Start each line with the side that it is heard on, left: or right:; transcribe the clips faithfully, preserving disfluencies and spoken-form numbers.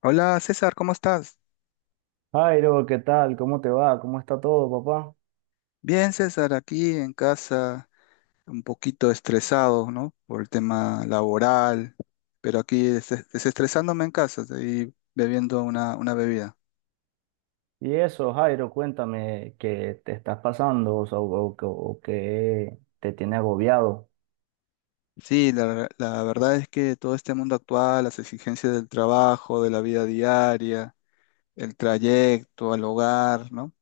left: Hola César, ¿cómo estás?
right: Jairo, ¿qué tal? ¿Cómo te va? ¿Cómo está todo, papá?
left: Bien, César, aquí en casa, un poquito estresado, ¿no? Por el tema laboral, pero aquí des- desestresándome en casa y bebiendo una, una bebida.
right: Y eso, Jairo, cuéntame qué te estás pasando o, sea, o- o- o qué te tiene agobiado.
left: Sí, la, ver- la verdad es que todo este mundo actual, las exigencias del trabajo, de la vida diaria, el trayecto al hogar, ¿no?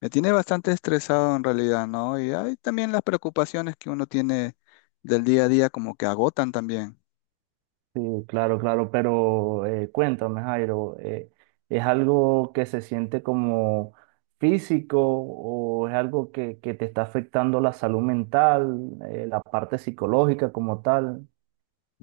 left: Me tiene bastante estresado en realidad, ¿no? Y hay también las preocupaciones que uno tiene del día a día como que agotan también.
right: Sí, claro, claro, pero eh, cuéntame, Jairo, eh, ¿es algo que se siente como físico o es algo que, que te está afectando la salud mental, eh, la parte psicológica como tal?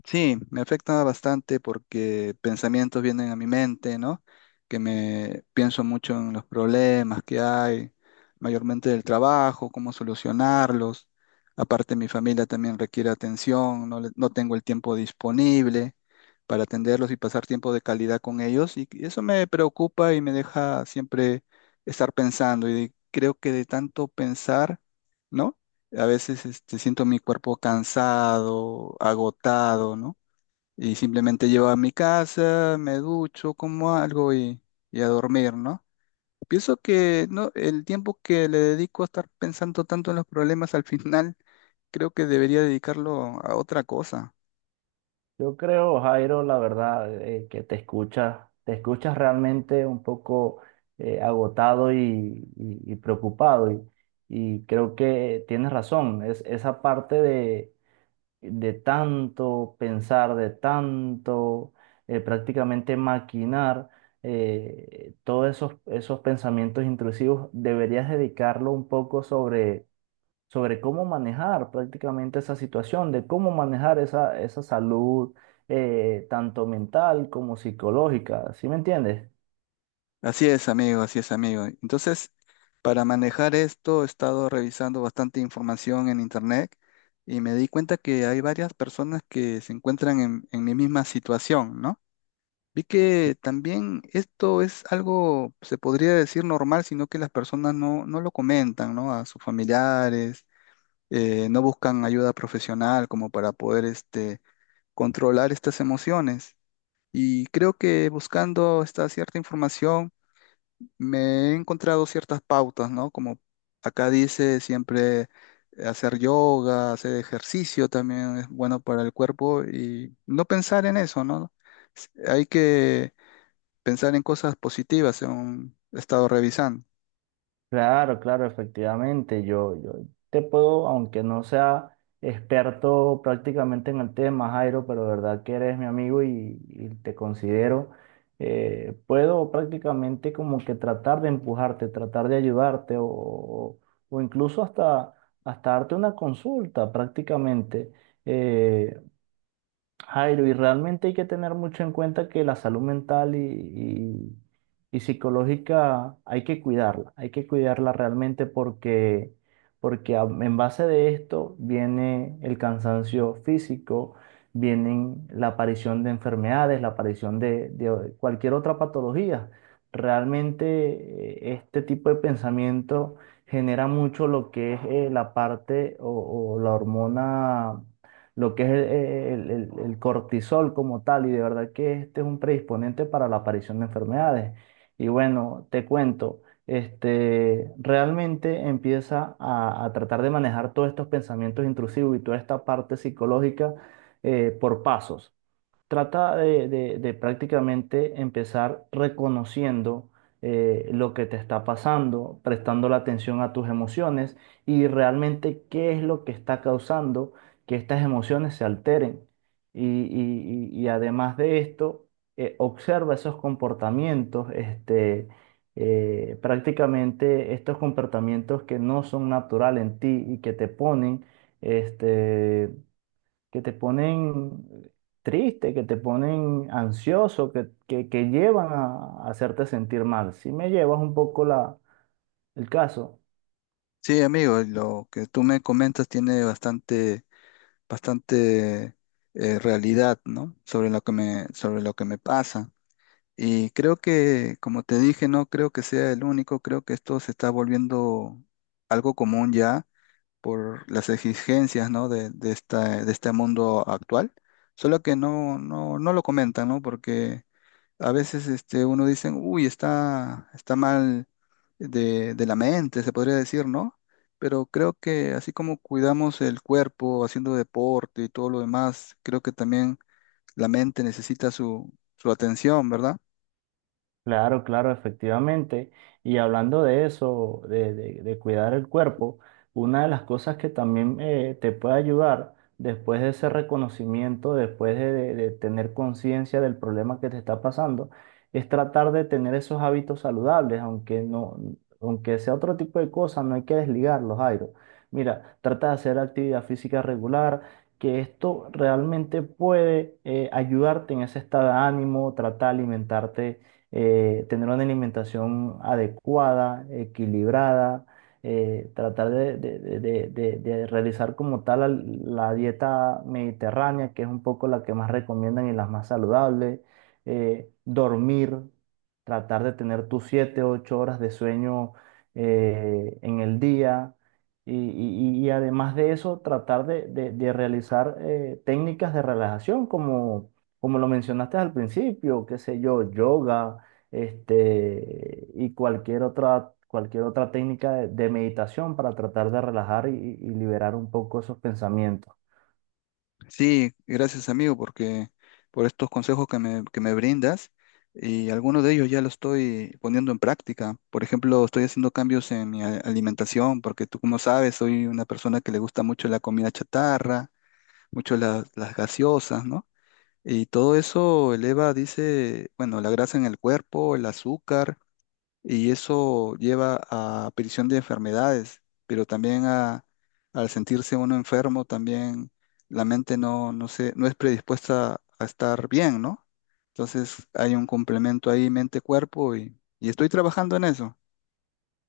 left: Sí, me afecta bastante porque pensamientos vienen a mi mente, ¿no? Que me pienso mucho en los problemas que hay, mayormente del trabajo, cómo solucionarlos. Aparte, mi familia también requiere atención, no, le- no tengo el tiempo disponible para atenderlos y pasar tiempo de calidad con ellos. Y eso me preocupa y me deja siempre estar pensando. Y de- creo que de tanto pensar, ¿no? A veces este, siento mi cuerpo cansado, agotado, ¿no? Y simplemente llego a mi casa, me ducho, como algo y, y a dormir, ¿no? Pienso que no, el tiempo que le dedico a estar pensando tanto en los problemas al final, creo que debería dedicarlo a otra cosa.
right: Yo creo, Jairo, la verdad, eh, que te escuchas, te escuchas realmente un poco eh, agotado y, y- y preocupado. Y, y creo que tienes razón, es esa parte de, de tanto pensar, de tanto eh, prácticamente maquinar eh, todos esos, esos pensamientos intrusivos, deberías dedicarlo un poco sobre sobre cómo manejar prácticamente esa situación, de cómo manejar esa, esa salud eh, tanto mental como psicológica, ¿sí me entiendes?
left: Así es, amigo, así es, amigo. Entonces, para manejar esto, he estado revisando bastante información en internet y me di cuenta que hay varias personas que se encuentran en, en mi misma situación, ¿no? Vi que también esto es algo, se podría decir normal, sino que las personas no, no lo comentan, ¿no? A sus familiares, eh, no buscan ayuda profesional como para poder este, controlar estas emociones. Y creo que buscando esta cierta información me he encontrado ciertas pautas, ¿no? Como acá dice, siempre eh, hacer yoga, hacer ejercicio también es bueno para el cuerpo y no pensar en eso, ¿no? Hay que pensar en cosas positivas, según he estado revisando.
right: Claro, claro, efectivamente. Yo, yo te puedo, aunque no sea experto prácticamente en el tema, Jairo, pero de verdad que eres mi amigo y, y te considero, eh, puedo prácticamente como que tratar de empujarte, tratar de ayudarte o, o- o incluso hasta, hasta darte una consulta prácticamente. Eh, Jairo, y realmente hay que tener mucho en cuenta que la salud mental y, y- y psicológica hay que cuidarla, hay que cuidarla realmente porque, porque a- en base de esto viene el cansancio físico, vienen la aparición de enfermedades, la aparición de, de cualquier otra patología. Realmente eh, este tipo de pensamiento genera mucho lo que es eh, la parte o o la hormona lo que es el, el- el cortisol como tal, y de verdad que este es un predisponente para la aparición de enfermedades. Y bueno, te cuento, este, realmente empieza a, a tratar de manejar todos estos pensamientos intrusivos y toda esta parte psicológica eh, por pasos. Trata de, de- de prácticamente empezar reconociendo eh, lo que te está pasando, prestando la atención a tus emociones y realmente qué es lo que está causando que estas emociones se alteren. Y, y- y- y además de esto, eh, observa esos comportamientos, este, eh, prácticamente estos comportamientos que no son naturales en ti y que te ponen, este, que te ponen triste, que te ponen ansioso, que, que, que llevan a, a hacerte sentir mal. Si me llevas un poco la, el caso.
left: Sí, amigo, lo que tú me comentas tiene bastante, bastante eh, realidad, ¿no? Sobre lo que me, sobre lo que me pasa. Y creo que, como te dije, no creo que sea el único, creo que esto se está volviendo algo común ya por las exigencias, ¿no? De, de esta, de este mundo actual. Solo que no, no, no lo comentan, ¿no? Porque a veces este, uno dice, uy, está, está mal de, de la mente, se podría decir, ¿no? Pero creo que así como cuidamos el cuerpo haciendo deporte y todo lo demás, creo que también la mente necesita su, su atención, ¿verdad?
right: Claro, claro, efectivamente. Y hablando de eso, de, de- de cuidar el cuerpo, una de las cosas que también eh, te puede ayudar después de ese reconocimiento, después de, de- de tener conciencia del problema que te está pasando, es tratar de tener esos hábitos saludables, aunque no, aunque sea otro tipo de cosas, no hay que desligarlos, Jairo. Mira, trata de hacer actividad física regular. Que esto realmente puede eh, ayudarte en ese estado de ánimo, trata de alimentarte eh, tener una alimentación adecuada, equilibrada, eh, tratar de, de- de- de- de- de realizar como tal al- la dieta mediterránea, que es un poco la que más recomiendan y las más saludables, eh, dormir, tratar de tener tus siete ocho horas de sueño eh, en el día. Y, y- y además de eso, tratar de, de- de realizar eh, técnicas de relajación, como, como lo mencionaste al principio, qué sé yo, yoga, este, y cualquier otra, cualquier otra técnica de, de meditación para tratar de relajar y, y liberar un poco esos pensamientos.
left: Sí, gracias amigo, porque por estos consejos que me, que me brindas y algunos de ellos ya los estoy poniendo en práctica. Por ejemplo, estoy haciendo cambios en mi a- alimentación, porque tú como sabes, soy una persona que le gusta mucho la comida chatarra, mucho las, las gaseosas, ¿no? Y todo eso eleva, dice, bueno, la grasa en el cuerpo, el azúcar, y eso lleva a aparición de enfermedades, pero también a, al sentirse uno enfermo, también la mente no, no se, no es predispuesta a estar bien, ¿no? Entonces hay un complemento ahí mente-cuerpo y, y estoy trabajando en eso.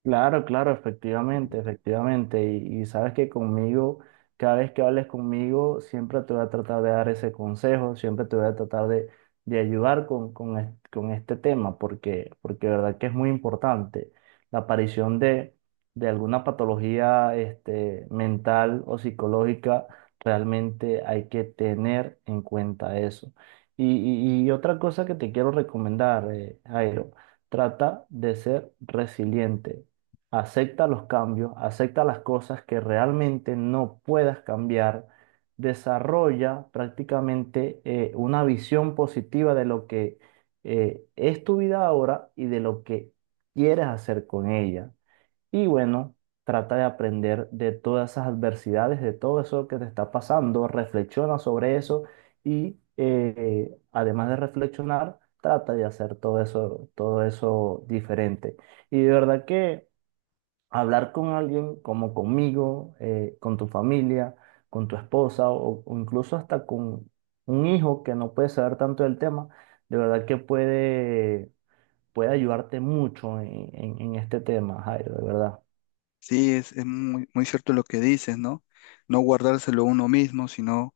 right: Claro, claro, efectivamente, efectivamente. Y, y sabes que conmigo, cada vez que hables conmigo, siempre te voy a tratar de dar ese consejo, siempre te voy a tratar de, de ayudar con, con, es- con este tema, porque, porque de verdad que es muy importante. La aparición de, de alguna patología este, mental o psicológica, realmente hay que tener en cuenta eso. Y, y- y otra cosa que te quiero recomendar, eh, Jairo, trata de ser resiliente. Acepta los cambios, acepta las cosas que realmente no puedas cambiar, desarrolla prácticamente eh, una visión positiva de lo que eh, es tu vida ahora y de lo que quieres hacer con ella. Y bueno, trata de aprender de todas esas adversidades, de todo eso que te está pasando, reflexiona sobre eso y eh, además de reflexionar, trata de hacer todo eso, todo eso diferente. Y de verdad que hablar con alguien como conmigo, eh, con tu familia, con tu esposa o, o incluso hasta con un hijo que no puede saber tanto del tema, de verdad que puede, puede ayudarte mucho en, en- en este tema, Jairo, de verdad.
left: Sí, es, es muy, muy cierto lo que dices, ¿no? No guardárselo uno mismo, sino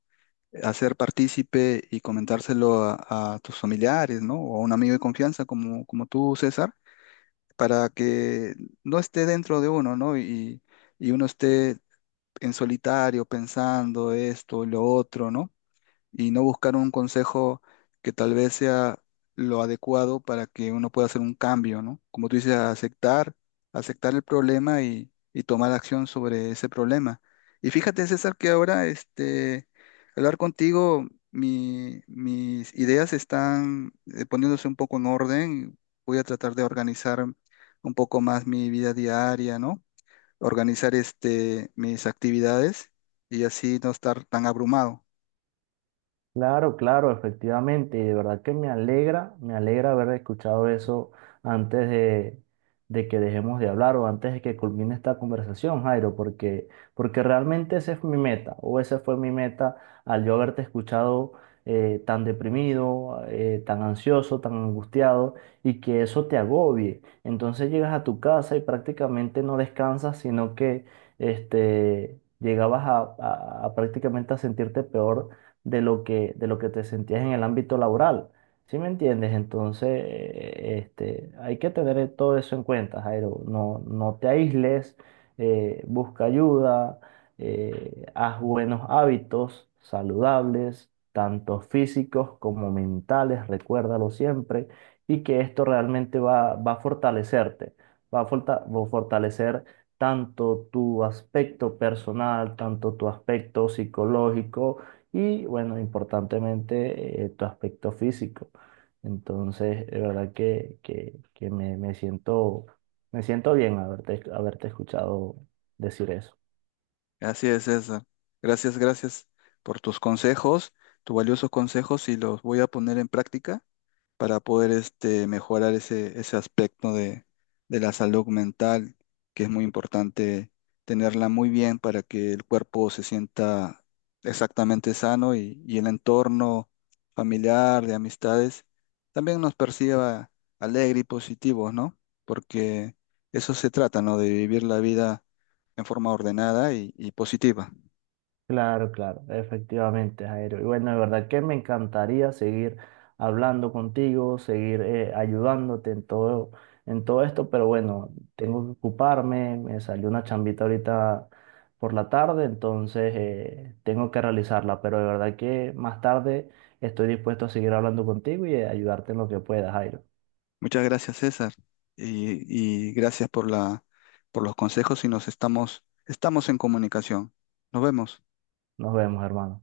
left: hacer partícipe y comentárselo a, a tus familiares, ¿no? O a un amigo de confianza como, como tú, César, para que no esté dentro de uno, ¿no? Y, y uno esté en solitario pensando esto y lo otro, ¿no?, y no buscar un consejo que tal vez sea lo adecuado para que uno pueda hacer un cambio, ¿no? Como tú dices, aceptar, aceptar el problema y, y tomar acción sobre ese problema. Y fíjate, César, que ahora este, hablar contigo, mi- mis ideas están eh, poniéndose un poco en orden. Voy a tratar de organizar un poco más mi vida diaria, ¿no? Organizar este, mis actividades y así no estar tan abrumado.
right: Claro, claro, efectivamente, y de verdad que me alegra, me alegra haber escuchado eso antes de, de que dejemos de hablar o antes de que culmine esta conversación, Jairo, porque, porque realmente esa es mi meta, o esa fue mi meta al yo haberte escuchado eh, tan deprimido, eh, tan ansioso, tan angustiado, y que eso te agobie. Entonces llegas a tu casa y prácticamente no descansas, sino que este, llegabas a a- a prácticamente a sentirte peor de lo que, de lo que te sentías en el ámbito laboral. ¿Sí me entiendes? Entonces, eh, este, hay que tener todo eso en cuenta, Jairo. No, no te aísles, eh, busca ayuda, eh, haz buenos hábitos saludables, tanto físicos como mentales, recuérdalo siempre, y que esto realmente va, va a fortalecerte, va a forta- va a fortalecer tanto tu aspecto personal, tanto tu aspecto psicológico y bueno, importantemente eh, tu aspecto físico. Entonces, de verdad que, que, que me, me siento, me siento bien haberte, haberte escuchado decir eso.
left: Así es, César. Gracias, gracias por tus consejos, tus valiosos consejos y los voy a poner en práctica para poder este, mejorar ese, ese aspecto de, de la salud mental, que es muy importante tenerla muy bien para que el cuerpo se sienta exactamente sano y, y el entorno familiar, de amistades, también nos perciba alegre y positivos, ¿no? Porque eso se trata, ¿no? De vivir la vida en forma ordenada y, y positiva.
right: Claro, claro, efectivamente, Jairo. Y bueno, de verdad que me encantaría seguir hablando contigo, seguir eh, ayudándote en todo, en todo esto, pero bueno, tengo que ocuparme, me salió una chambita ahorita por la tarde, entonces eh, tengo que realizarla, pero de verdad que más tarde estoy dispuesto a seguir hablando contigo y eh, ayudarte en lo que pueda, Jairo.
left: Muchas gracias, César, y, y gracias por la, por los consejos y nos estamos, estamos en comunicación. Nos vemos.
right: Nos vemos, hermano.